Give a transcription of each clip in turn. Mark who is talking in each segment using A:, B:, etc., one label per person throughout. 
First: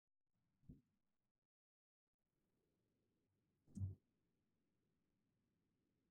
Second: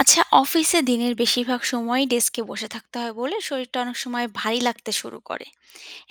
A: আচ্ছা, অফিসে দিনের বেশিরভাগ সময়ই ডেস্কে বসে থাকতে হয় বলে শরীরটা অনেক সময় ভারী লাগতে শুরু করে।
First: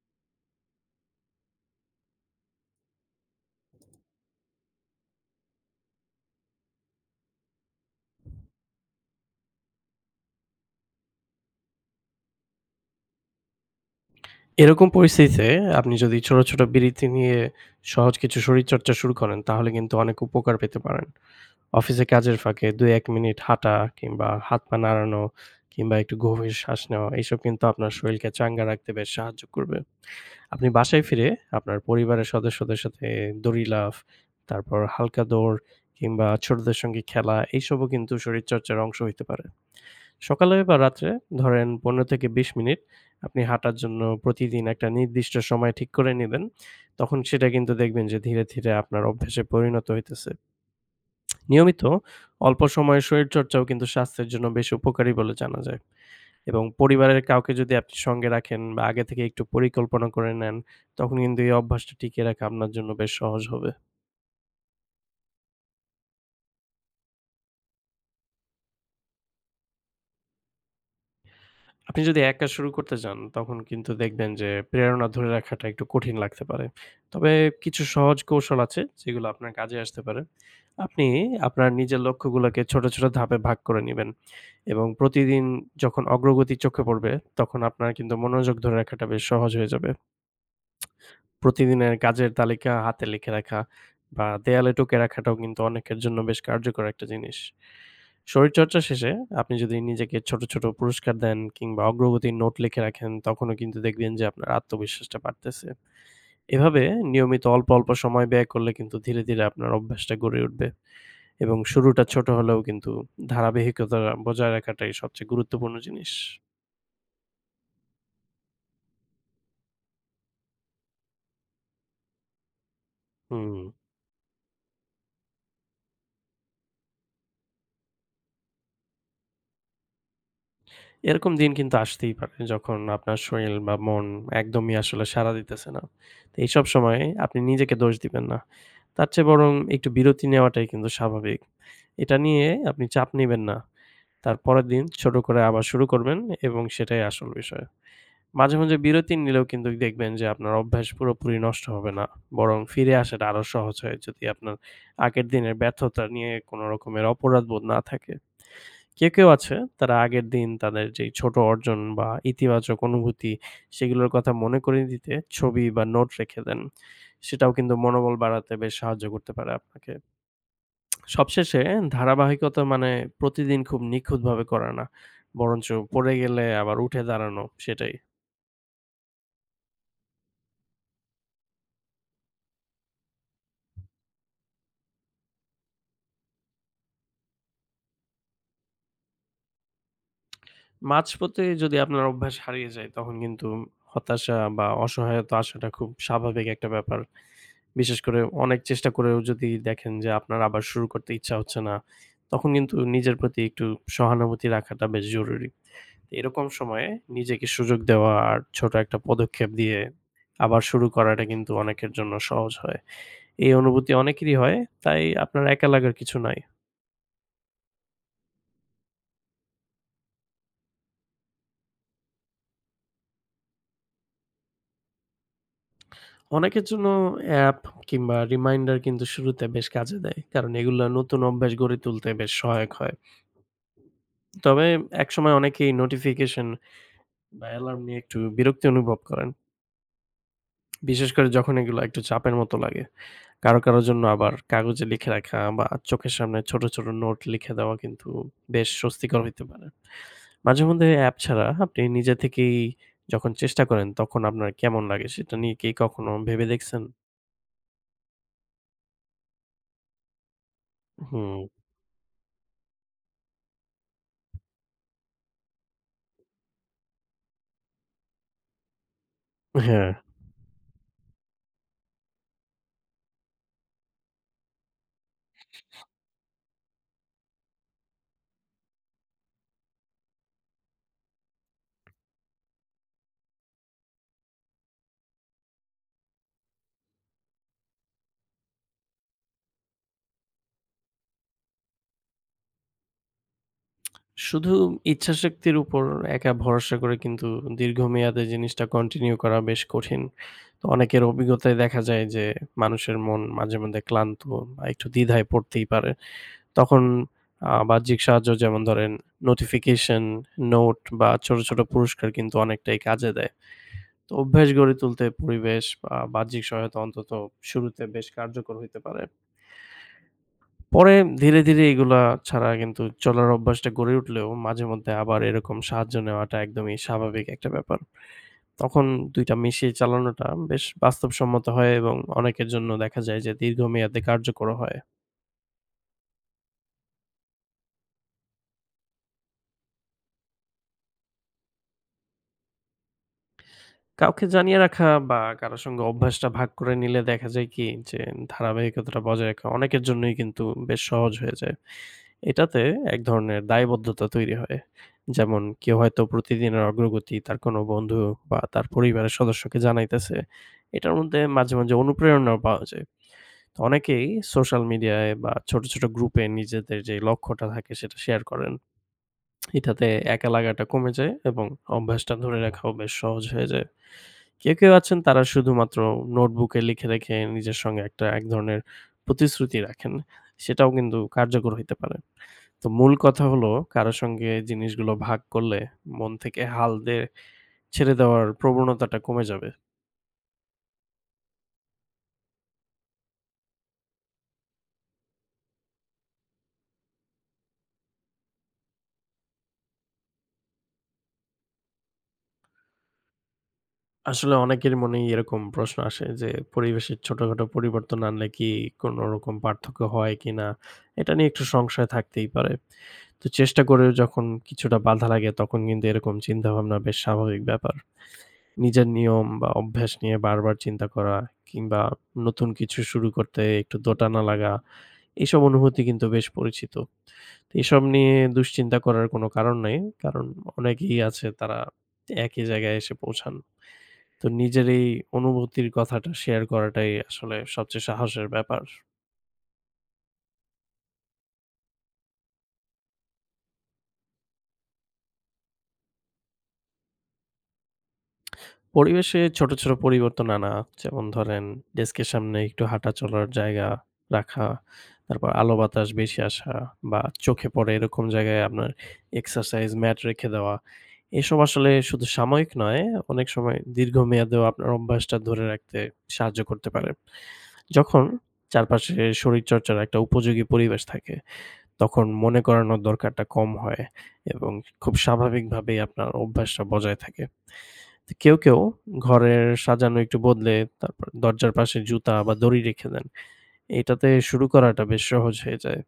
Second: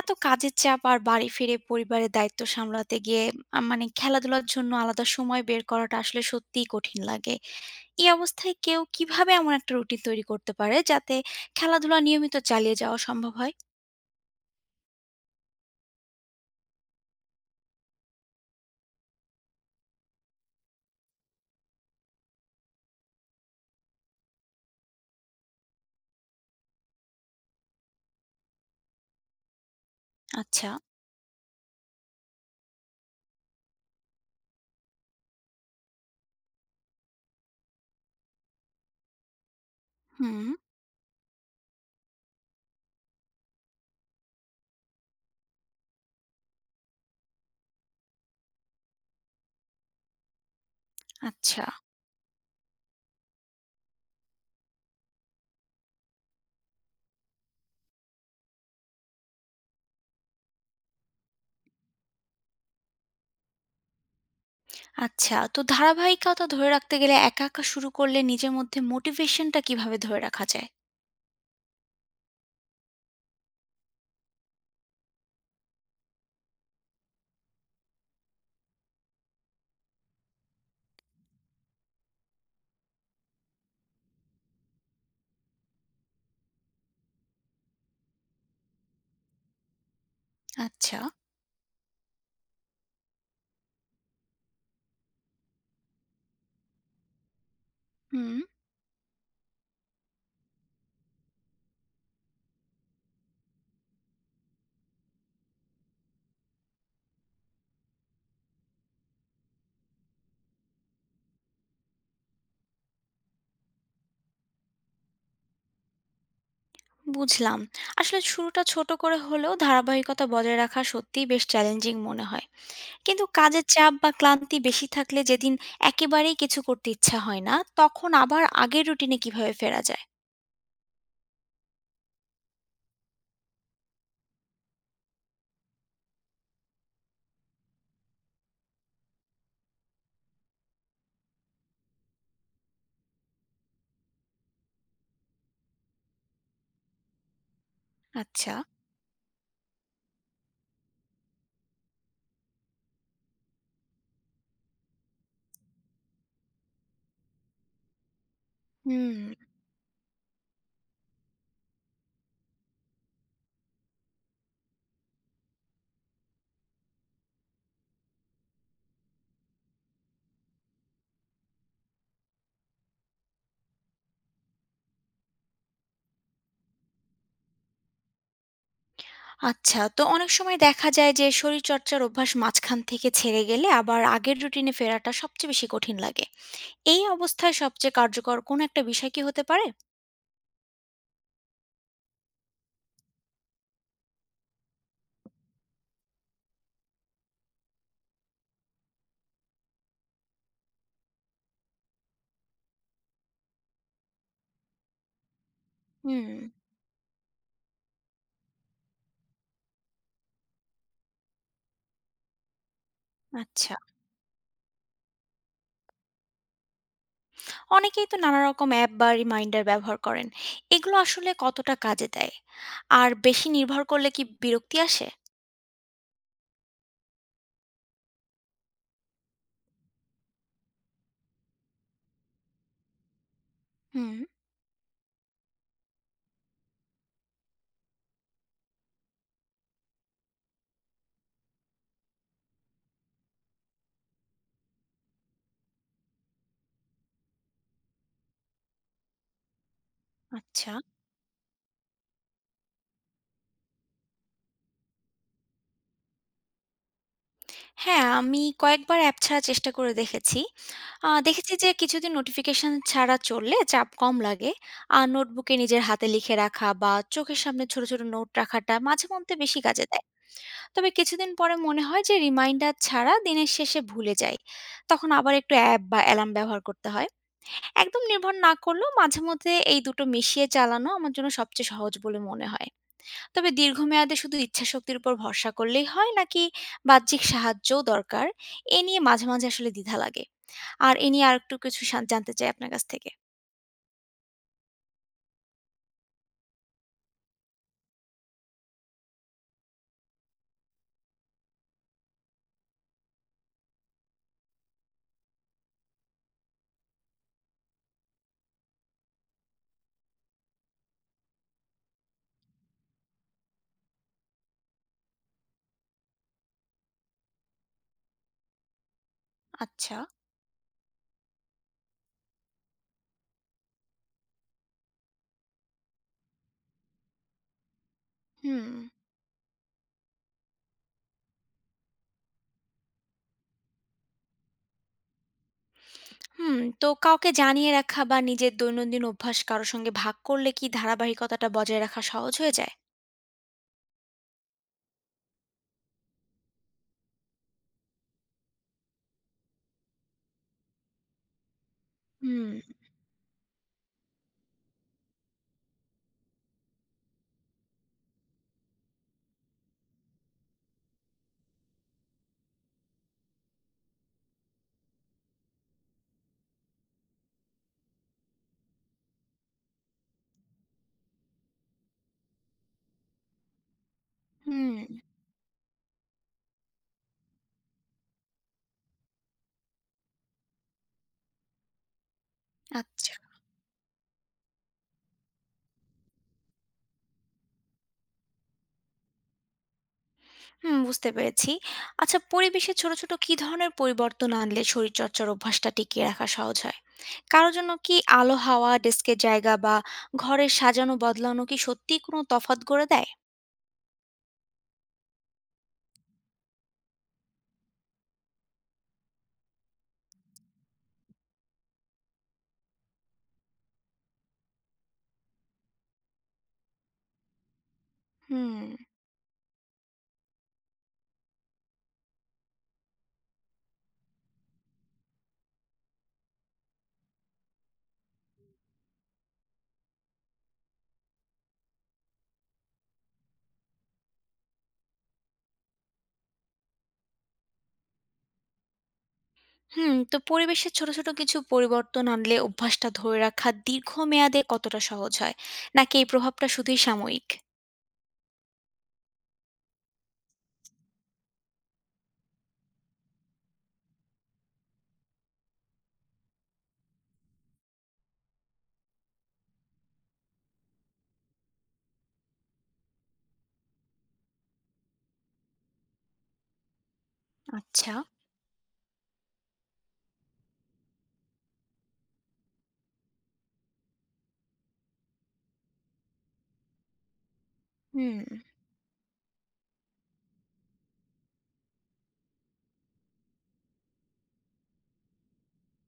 A: এত কাজের চাপ আর বাড়ি ফিরে পরিবারের দায়িত্ব সামলাতে গিয়ে মানে খেলাধুলার জন্য আলাদা সময় বের করাটা আসলে সত্যিই কঠিন লাগে। এই অবস্থায় কেউ কিভাবে এমন একটা রুটিন তৈরি করতে পারে যাতে খেলাধুলা নিয়মিত চালিয়ে যাওয়া সম্ভব হয়?
B: এরকম পরিস্থিতিতে আপনি যদি ছোট, ছোট বিরতি নিয়ে সহজ কিছু শরীরচর্চা শুরু করেন তাহলে কিন্তু অনেক উপকার পেতে পারেন। অফিসে কাজের ফাঁকে ২-১ মিনিট হাঁটা কিংবা হাত-পা নাড়ানো কিংবা একটু গভীর শ্বাস নেওয়া এসব কিন্তু আপনার শরীরকে চাঙ্গা রাখতে বেশ সাহায্য করবে। আপনি
A: আচ্ছা।
B: বাসায় ফিরে আপনার পরিবারের সদস্যদের সাথে দড়ি লাফ, তারপর হালকা দৌড় কিংবা ছোটদের সঙ্গে খেলা এইসবও কিন্তু শরীরচর্চার অংশ হইতে পারে।
A: হুম।
B: সকালে বা রাত্রে ধরেন 15-20 মিনিট আপনি হাঁটার জন্য প্রতিদিন একটা নির্দিষ্ট সময় ঠিক করে নিবেন। তখন সেটা কিন্তু দেখবেন যে ধীরে, ধীরে আপনার অভ্যাসে পরিণত হইতেছে।
A: আচ্ছা।
B: নিয়মিত অল্প সময়ে শরীরচর্চাও কিন্তু স্বাস্থ্যের জন্য বেশ উপকারী বলে জানা যায়। এবং পরিবারের কাউকে যদি আপনি সঙ্গে রাখেন বা আগে থেকে একটু পরিকল্পনা করে নেন, তখন কিন্তু এই অভ্যাসটা টিকিয়ে রাখা আপনার জন্য বেশ সহজ হবে।
A: আচ্ছা, তো ধারাবাহিকতা ধরে রাখতে গেলে একা একা শুরু করলে নিজের মধ্যে মোটিভেশনটা কিভাবে ধরে রাখা যায়?
B: আপনি যদি একা শুরু করতে যান, তখন কিন্তু দেখবেন যে প্রেরণা ধরে রাখাটা একটু কঠিন লাগতে পারে। তবে কিছু সহজ কৌশল আছে যেগুলো আপনার কাজে আসতে পারে। আপনি আপনার নিজের লক্ষ্যগুলোকে ছোট, ছোট ধাপে ভাগ করে নিবেন এবং প্রতিদিন যখন অগ্রগতি চোখে পড়বে, তখন আপনার কিন্তু মনোযোগ ধরে রাখাটা বেশ সহজ হয়ে যাবে।
A: আচ্ছা।
B: প্রতিদিনের কাজের তালিকা হাতে লিখে রাখা বা দেয়ালে টুকে রাখাটাও কিন্তু অনেকের জন্য বেশ কার্যকর একটা জিনিস।
A: হুম।
B: শরীরচর্চা শেষে আপনি যদি নিজেকে ছোট, ছোট পুরস্কার দেন কিংবা অগ্রগতির নোট লিখে রাখেন তখনও কিন্তু দেখবেন যে আপনার আত্মবিশ্বাসটা বাড়তেছে। এভাবে নিয়মিত অল্প, অল্প সময় ব্যয় করলে কিন্তু ধীরে, ধীরে আপনার অভ্যাসটা গড়ে উঠবে এবং শুরুটা ছোট হলেও কিন্তু ধারাবাহিকতা বজায় রাখাটাই সবচেয়ে গুরুত্বপূর্ণ জিনিস।
A: বুঝলাম। আসলে শুরুটা ছোট করে হলেও ধারাবাহিকতা বজায় রাখা সত্যিই বেশ চ্যালেঞ্জিং মনে হয়, কিন্তু
B: হুম।
A: কাজের চাপ বা ক্লান্তি বেশি থাকলে যেদিন একেবারেই কিছু করতে ইচ্ছা হয় না তখন আবার আগের রুটিনে কিভাবে ফেরা যায়?
B: এরকম দিন কিন্তু আসতেই পারে যখন আপনার শরীর বা মন একদমই আসলে সাড়া দিতেছে না। তো এইসব সময়ে আপনি নিজেকে দোষ দিবেন না। তার চেয়ে বরং একটু বিরতি নেওয়াটাই কিন্তু স্বাভাবিক। এটা নিয়ে আপনি চাপ নিবেন না। তার পরের দিন ছোট করে আবার শুরু করবেন এবং সেটাই আসল বিষয়।
A: আচ্ছা।
B: মাঝে, মাঝে বিরতি নিলেও কিন্তু দেখবেন যে আপনার অভ্যাস পুরোপুরি নষ্ট হবে না। বরং ফিরে আসাটা আরো সহজ হয় যদি আপনার আগের দিনের ব্যর্থতা নিয়ে কোনো রকমের অপরাধবোধ না থাকে। কেউ,
A: হুম।
B: কেউ আছে তারা আগের দিন তাদের যেই ছোট অর্জন বা ইতিবাচক অনুভূতি সেগুলোর কথা মনে করিয়ে দিতে ছবি বা নোট রেখে দেন। সেটাও কিন্তু মনোবল বাড়াতে বেশ সাহায্য করতে পারে আপনাকে। সবশেষে ধারাবাহিকতা মানে প্রতিদিন খুব নিখুঁতভাবে করা না। বরঞ্চ পড়ে গেলে আবার উঠে দাঁড়ানো সেটাই।
A: আচ্ছা, তো অনেক সময় দেখা যায় যে শরীরচর্চার অভ্যাস মাঝখান থেকে ছেড়ে গেলে আবার আগের রুটিনে ফেরাটা সবচেয়ে বেশি কঠিন লাগে। এই অবস্থায় সবচেয়ে কার্যকর কোন একটা বিষয় কি হতে পারে?
B: মাঝপথে যদি আপনার অভ্যাস হারিয়ে যায় তখন কিন্তু হতাশা বা অসহায়তা আসাটা খুব স্বাভাবিক একটা ব্যাপার। বিশেষ করে অনেক চেষ্টা করেও যদি দেখেন যে আপনার আবার শুরু করতে ইচ্ছা হচ্ছে না, তখন কিন্তু নিজের প্রতি একটু সহানুভূতি রাখাটা বেশ জরুরি।
A: হুম।
B: এরকম সময়ে নিজেকে সুযোগ দেওয়া আর ছোট একটা পদক্ষেপ দিয়ে আবার শুরু করাটা কিন্তু অনেকের জন্য সহজ হয়। এই
A: আচ্ছা,
B: অনুভূতি অনেকেরই হয়, তাই আপনার একা লাগার কিছু নাই।
A: অনেকেই তো নানা রকম অ্যাপ বা রিমাইন্ডার ব্যবহার করেন। এগুলো আসলে কতটা কাজে দেয়? আর বেশি নির্ভর করলে কি বিরক্তি আসে?
B: অনেকের জন্য অ্যাপ কিংবা রিমাইন্ডার কিন্তু শুরুতে বেশ কাজে দেয়। কারণ এগুলা নতুন অভ্যাস গড়ে তুলতে বেশ সহায়ক হয়।
A: হুম।
B: তবে একসময় অনেকেই নোটিফিকেশন বা অ্যালার্ম নিয়ে একটু বিরক্তি অনুভব করেন। বিশেষ করে যখন এগুলো একটু চাপের মতো লাগে। কারো, কারো জন্য আবার কাগজে লিখে রাখা বা চোখের সামনে ছোট, ছোট নোট লিখে দেওয়া কিন্তু বেশ স্বস্তিকর হইতে পারে।
A: আচ্ছা।
B: মাঝেমধ্যে অ্যাপ ছাড়া আপনি নিজে থেকেই যখন চেষ্টা করেন তখন আপনার কেমন লাগে সেটা নিয়ে কি কখনো ভেবে দেখছেন?
A: হ্যাঁ, আমি কয়েকবার অ্যাপ ছাড়ার চেষ্টা করে দেখেছি।
B: হুম,
A: দেখেছি যে কিছুদিন নোটিফিকেশন ছাড়া চললে চাপ কম লাগে। আর নোটবুকে নিজের হাতে লিখে রাখা বা চোখের সামনে ছোট, ছোট নোট রাখাটা মাঝেমধ্যে বেশি কাজে
B: হ্যাঁ।
A: দেয়। তবে কিছুদিন পরে মনে হয় যে রিমাইন্ডার ছাড়া দিনের শেষে ভুলে যাই। তখন আবার একটু অ্যাপ বা অ্যালার্ম ব্যবহার করতে হয়। একদম নির্ভর না করলেও মাঝেমধ্যে এই দুটো মিশিয়ে চালানো আমার জন্য সবচেয়ে সহজ বলে মনে হয়। তবে দীর্ঘমেয়াদে শুধু ইচ্ছাশক্তির উপর ভরসা করলেই হয় নাকি বাহ্যিক সাহায্যও দরকার? এ নিয়ে মাঝে, মাঝে আসলে দ্বিধা লাগে। আর এ নিয়ে আরেকটু কিছু জানতে চাই আপনার কাছ থেকে।
B: শুধু ইচ্ছাশক্তির উপর একা ভরসা করে কিন্তু দীর্ঘমেয়াদে জিনিসটা কন্টিনিউ করা বেশ কঠিন। তো অনেকের অভিজ্ঞতায় দেখা যায় যে মানুষের মন মাঝে মধ্যে ক্লান্ত বা একটু দ্বিধায় পড়তেই পারে। তখন বাহ্যিক সাহায্য যেমন ধরেন নোটিফিকেশন, নোট বা ছোট, ছোট পুরস্কার কিন্তু অনেকটাই কাজে দেয়। তো অভ্যাস গড়ে তুলতে পরিবেশ বা বাহ্যিক সহায়তা অন্তত শুরুতে বেশ কার্যকর হইতে পারে।
A: আচ্ছা।
B: পরে ধীরে, ধীরে এগুলা ছাড়া কিন্তু চলার অভ্যাসটা গড়ে উঠলেও মাঝে মধ্যে আবার এরকম সাহায্য নেওয়াটা একদমই স্বাভাবিক একটা ব্যাপার।
A: হুম,
B: তখন ২ টা মিশিয়ে চালানোটা বেশ বাস্তবসম্মত হয় এবং অনেকের জন্য দেখা যায় যে দীর্ঘমেয়াদে কার্যকর হয়।
A: হুম। তো কাউকে জানিয়ে রাখা বা নিজের দৈনন্দিন অভ্যাস কারো সঙ্গে ভাগ করলে কি ধারাবাহিকতাটা বজায় রাখা সহজ হয়ে যায়?
B: কাউকে জানিয়ে রাখা বা কারো সঙ্গে অভ্যাসটা ভাগ করে নিলে দেখা যায় কি যে ধারাবাহিকতাটা বজায় রাখা অনেকের জন্যই কিন্তু বেশ সহজ হয়ে যায়।
A: হুম,
B: এটাতে এক ধরনের দায়বদ্ধতা তৈরি হয়। যেমন কেউ হয়তো প্রতিদিনের অগ্রগতি তার কোনো বন্ধু বা তার পরিবারের সদস্যকে জানাইতেছে। এটার মধ্যে মাঝে, মাঝে অনুপ্রেরণাও পাওয়া যায়। তো অনেকেই সোশ্যাল মিডিয়ায় বা ছোট, ছোট গ্রুপে নিজেদের যে লক্ষ্যটা থাকে সেটা শেয়ার করেন। এটাতে একা লাগাটা কমে যায় এবং অভ্যাসটা ধরে রাখাও বেশ সহজ হয়ে যায়। কেউ, কেউ
A: হুম।
B: আছেন তারা শুধুমাত্র নোটবুকে লিখে রেখে নিজের সঙ্গে একটা এক ধরনের প্রতিশ্রুতি রাখেন। সেটাও কিন্তু কার্যকর হইতে পারে। তো মূল
A: আচ্ছা।
B: কথা হলো কারো সঙ্গে জিনিসগুলো ভাগ করলে মন থেকে হাল দিয়ে ছেড়ে দেওয়ার প্রবণতাটা কমে যাবে।
A: হুম, বুঝতে পেরেছি। আচ্ছা, পরিবেশে ছোট, ছোট কি ধরনের পরিবর্তন আনলে শরীরচর্চার অভ্যাসটা টিকিয়ে রাখা সহজ হয়? কারো জন্য কি আলো, হাওয়া, ডেস্কের জায়গা বা ঘরের সাজানো বদলানো কি সত্যিই কোনো তফাৎ গড়ে দেয়?
B: আসলে অনেকের মনেই এরকম প্রশ্ন আসে যে পরিবেশের ছোটখাটো পরিবর্তন আনলে কি কোনো রকম পার্থক্য হয় কিনা? এটা নিয়ে একটু সংশয় থাকতেই পারে। তো চেষ্টা করেও যখন কিছুটা বাধা লাগে তখন কিন্তু এরকম চিন্তাভাবনা বেশ স্বাভাবিক ব্যাপার।
A: হুম,
B: নিজের নিয়ম বা অভ্যাস নিয়ে বারবার চিন্তা করা কিংবা নতুন কিছু শুরু করতে একটু দোটানা লাগা, এসব অনুভূতি কিন্তু বেশ পরিচিত। তো এসব নিয়ে দুশ্চিন্তা করার কোনো কারণ নেই। কারণ অনেকেই আছে তারা একই জায়গায় এসে পৌঁছান। তো নিজের এই অনুভূতির কথাটা শেয়ার করাটাই আসলে সবচেয়ে সাহসের ব্যাপার।
A: হুম। তো পরিবেশে ছোট, ছোট কিছু পরিবর্তন আনলে অভ্যাসটা ধরে রাখা দীর্ঘমেয়াদে কতটা সহজ হয়? নাকি এই প্রভাবটা শুধুই সাময়িক?
B: পরিবেশে ছোট, ছোট পরিবর্তন আনা। যেমন ধরেন ডেস্কের সামনে একটু হাঁটা চলার জায়গা রাখা, তারপর আলো বাতাস বেশি আসা বা চোখে পড়ে এরকম জায়গায় আপনার এক্সারসাইজ ম্যাট রেখে দেওয়া। এসব আসলে শুধু সাময়িক নয়, অনেক সময় দীর্ঘমেয়াদেও আপনার অভ্যাসটা ধরে রাখতে সাহায্য করতে পারে।
A: আচ্ছা।
B: যখন চারপাশে শরীরচর্চার একটা উপযোগী পরিবেশ থাকে, তখন মনে করানোর দরকারটা কম হয় এবং খুব স্বাভাবিকভাবেই আপনার অভ্যাসটা বজায় থাকে। তো
A: হুম,
B: কেউ, কেউ ঘরের সাজানো একটু বদলে তারপর দরজার পাশে জুতা বা দড়ি রেখে দেন। এটাতে শুরু করাটা বেশ সহজ হয়ে যায়।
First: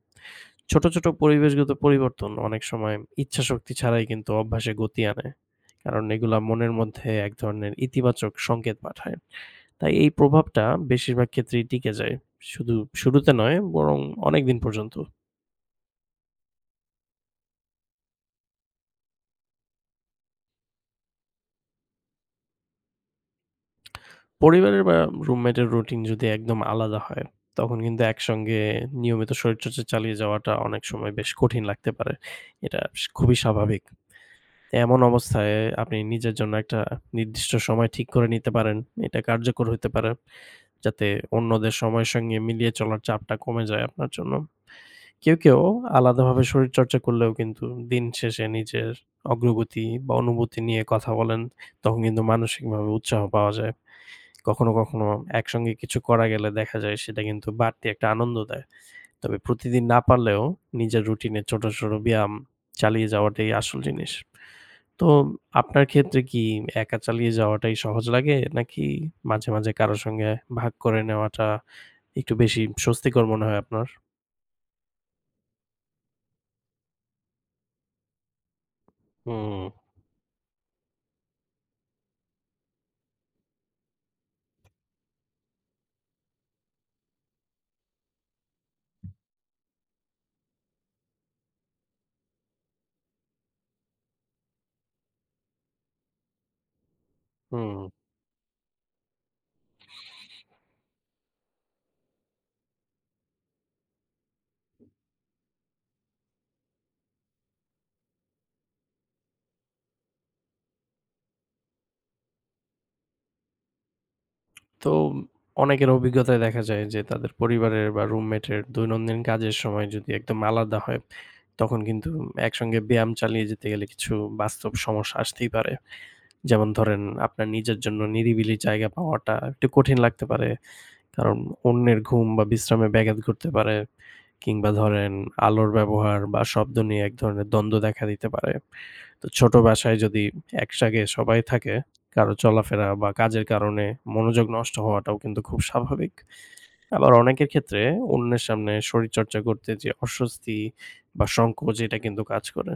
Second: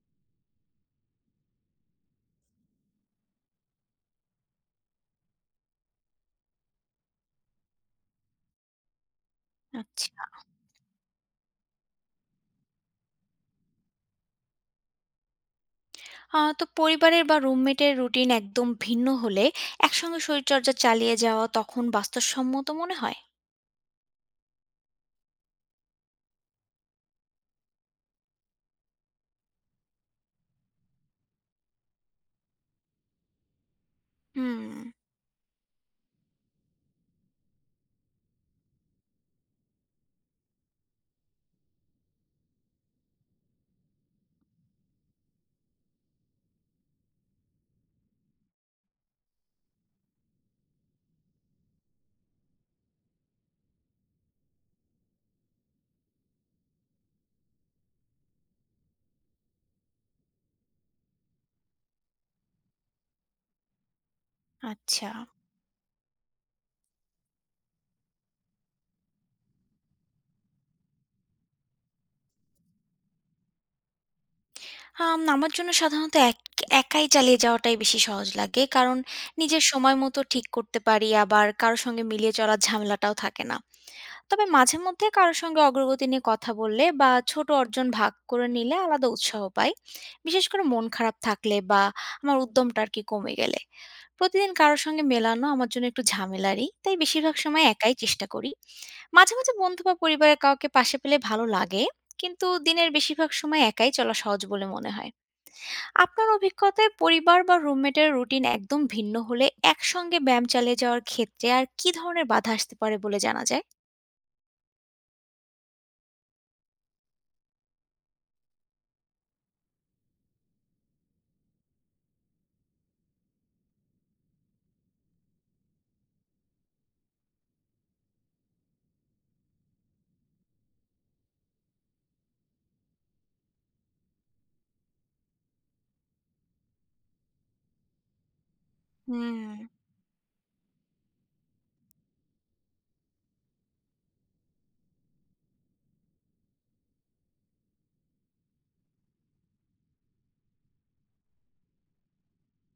B: ছোট, ছোট পরিবেশগত পরিবর্তন অনেক সময় ইচ্ছাশক্তি ছাড়াই কিন্তু অভ্যাসে গতি আনে। কারণ এগুলা মনের মধ্যে এক ধরনের ইতিবাচক সংকেত পাঠায়। তাই এই
A: আচ্ছা।
B: প্রভাবটা বেশিরভাগ ক্ষেত্রেই টিকে যায়। শুধু শুরুতে নয় বরং অনেকদিন পর্যন্ত।
A: তো পরিবারের বা রুমমেটের রুটিন একদম ভিন্ন হলে একসঙ্গে শরীরচর্চা চালিয়ে যাওয়া তখন বাস্তবসম্মত মনে হয়?
B: পরিবারের বা রুমমেটের রুটিন যদি একদম আলাদা হয়, তখন কিন্তু একসঙ্গে নিয়মিত শরীরচর্চা চালিয়ে যাওয়াটা অনেক সময় বেশ কঠিন লাগতে পারে। এটা খুবই স্বাভাবিক।
A: হুম,
B: এমন অবস্থায় আপনি নিজের জন্য একটা নির্দিষ্ট সময় ঠিক করে নিতে পারেন। এটা কার্যকর হতে পারে। যাতে অন্যদের সময়ের সঙ্গে মিলিয়ে চলার চাপটা কমে যায় আপনার জন্য। কেউ, কেউ আলাদাভাবে শরীরচর্চা করলেও কিন্তু দিন শেষে নিজের অগ্রগতি বা অনুভূতি নিয়ে কথা বলেন। তখন কিন্তু মানসিকভাবে উৎসাহ পাওয়া যায়। কখনো, কখনো একসঙ্গে কিছু করা গেলে দেখা যায় সেটা কিন্তু বাড়তি একটা আনন্দ দেয়। তবে প্রতিদিন না পারলেও নিজের রুটিনে ছোট, ছোট ব্যায়াম চালিয়ে যাওয়াটাই আসল জিনিস। তো
A: আচ্ছা।
B: আপনার ক্ষেত্রে কি একা চালিয়ে যাওয়াটাই সহজ লাগে? নাকি মাঝে, মাঝে কারো সঙ্গে ভাগ করে নেওয়াটা একটু বেশি স্বস্তিকর মনে হয় আপনার?
A: আমার জন্য সাধারণত একাই চালিয়ে যাওয়াটাই বেশি সহজ লাগে। কারণ নিজের
B: হুম,
A: সময় মতো ঠিক করতে পারি, আবার কারো সঙ্গে মিলিয়ে চলার ঝামেলাটাও থাকে না। তবে মাঝে মধ্যে কারো সঙ্গে অগ্রগতি নিয়ে কথা বললে বা ছোট অর্জন ভাগ করে নিলে আলাদা উৎসাহ পাই। বিশেষ করে মন খারাপ থাকলে বা আমার উদ্যমটা আর কি কমে গেলে। প্রতিদিন কারো সঙ্গে মেলানো আমার জন্য একটু ঝামেলারই। তাই বেশিরভাগ সময়
B: হুম।
A: একাই চেষ্টা করি। মাঝে, মাঝে বন্ধু বা পরিবারের কাউকে পাশে পেলে ভালো লাগে। কিন্তু দিনের বেশিরভাগ সময় একাই চলা সহজ বলে মনে হয়। আপনার অভিজ্ঞতায় পরিবার বা রুমমেটের রুটিন একদম ভিন্ন হলে একসঙ্গে ব্যায়াম চালিয়ে যাওয়ার ক্ষেত্রে আর কি ধরনের বাধা আসতে পারে বলে জানা যায়?
B: তো অনেকের অভিজ্ঞতায় দেখা যায় যে তাদের পরিবারের বা রুমমেটের দৈনন্দিন কাজের সময় যদি একদম আলাদা হয় তখন কিন্তু একসঙ্গে ব্যায়াম চালিয়ে যেতে গেলে কিছু বাস্তব সমস্যা আসতেই পারে। যেমন ধরেন আপনার নিজের জন্য নিরিবিলি জায়গা পাওয়াটা একটু কঠিন লাগতে পারে। কারণ অন্যের ঘুম বা বিশ্রামে ব্যাঘাত ঘটতে পারে কিংবা ধরেন আলোর ব্যবহার বা শব্দ নিয়ে এক ধরনের দ্বন্দ্ব দেখা দিতে পারে। তো
A: হুম।
B: ছোট বাসায় যদি একসাথে সবাই থাকে, কারো চলাফেরা বা কাজের কারণে মনোযোগ নষ্ট হওয়াটাও কিন্তু খুব স্বাভাবিক। আবার অনেকের ক্ষেত্রে অন্যের সামনে শরীরচর্চা করতে যে অস্বস্তি বা সংকোচ এটা কিন্তু কাজ করে।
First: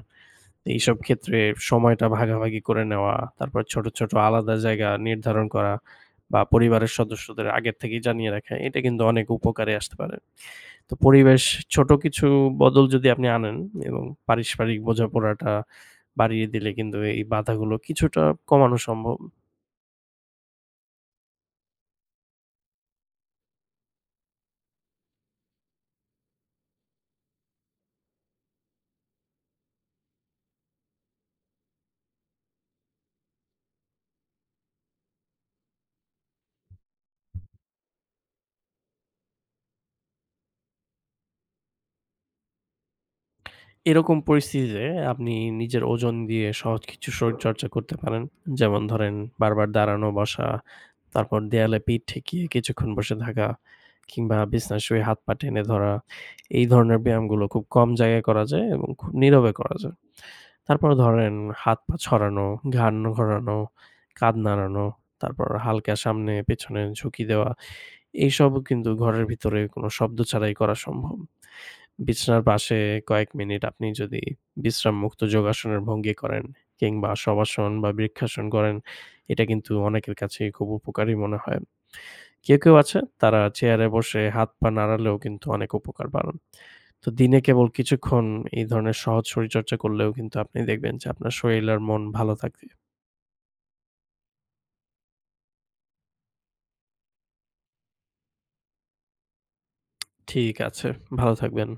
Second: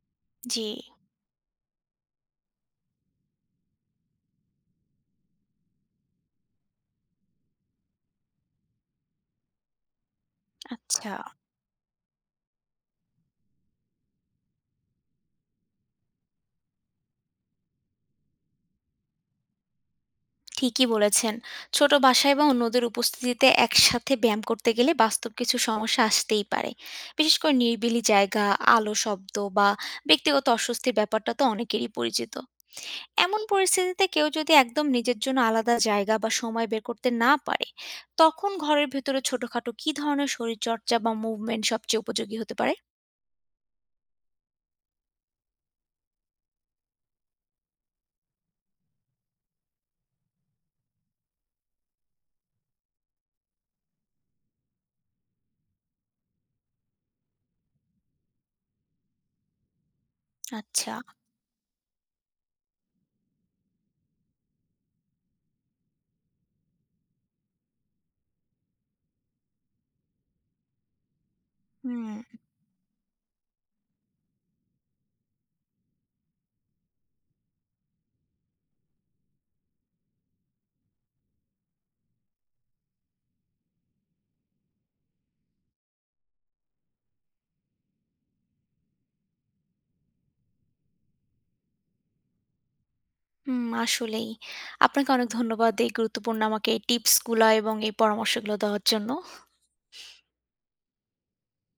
A: জি।
B: এইসব ক্ষেত্রে সময়টা ভাগাভাগি করে নেওয়া, তারপর ছোট, ছোট আলাদা জায়গা নির্ধারণ করা বা পরিবারের সদস্যদের আগের থেকেই জানিয়ে রাখা, এটা কিন্তু অনেক উপকারে আসতে পারে। তো
A: আচ্ছা।
B: পরিবেশ ছোট কিছু বদল যদি আপনি আনেন এবং পারস্পরিক বোঝাপড়াটা বাড়িয়ে দিলে কিন্তু এই বাধাগুলো কিছুটা কমানো সম্ভব।
A: ঠিকই বলেছেন, ছোট বাসায় বা অন্যদের উপস্থিতিতে একসাথে ব্যায়াম করতে গেলে বাস্তব কিছু সমস্যা আসতেই পারে। বিশেষ করে নিরিবিলি জায়গা, আলো, শব্দ বা ব্যক্তিগত অস্বস্তির ব্যাপারটা তো অনেকেরই পরিচিত। এমন পরিস্থিতিতে কেউ যদি একদম নিজের জন্য আলাদা জায়গা বা সময় বের করতে না পারে, তখন ঘরের ভেতরে ছোটখাটো কি ধরনের শরীরচর্চা বা মুভমেন্ট সবচেয়ে উপযোগী হতে পারে?
B: এরকম পরিস্থিতিতে আপনি নিজের ওজন দিয়ে সহজ কিছু শরীরচর্চা করতে পারেন। যেমন ধরেন বারবার দাঁড়ানো, বসা তারপর দেয়ালে পিঠ ঠেকিয়ে কিছুক্ষণ বসে থাকা কিংবা বিছানায় শুয়ে হাত পা টেনে ধরা। এই ধরনের ব্যায়ামগুলো খুব কম জায়গায় করা যায় এবং খুব নীরবে করা যায়। তারপর
A: আচ্ছা।
B: ধরেন হাত পা ছড়ানো, ঘাড় ঘোরানো, কাঁধ নাড়ানো, তারপর হালকা সামনে পেছনে ঝুঁকি দেওয়া। এইসবও কিন্তু ঘরের ভিতরে কোনো শব্দ ছাড়াই করা সম্ভব।
A: হুম,
B: বিছানার পাশে কয়েক মিনিট আপনি যদি বিশ্রামমুক্ত যোগাসনের ভঙ্গি করেন কিংবা শবাসন বা বৃক্ষাসন করেন, এটা কিন্তু অনেকের কাছেই খুব উপকারী মনে হয়। কেউ, কেউ আছে তারা চেয়ারে বসে হাত-পা নাড়ালেও কিন্তু অনেক উপকার বাড়ান। তো দিনে কেবল কিছুক্ষণ এই ধরনের সহজ শরীরচর্চা করলেও কিন্তু আপনি দেখবেন যে আপনার শরীর আর মন ভালো থাকবে।
A: হুম, আসলেই। আপনাকে অনেক ধন্যবাদ এই গুরুত্বপূর্ণ আমাকে এই টিপসগুলা এবং এই পরামর্শগুলো দেওয়ার জন্য।
B: ঠিক আছে, ভালো থাকবেন।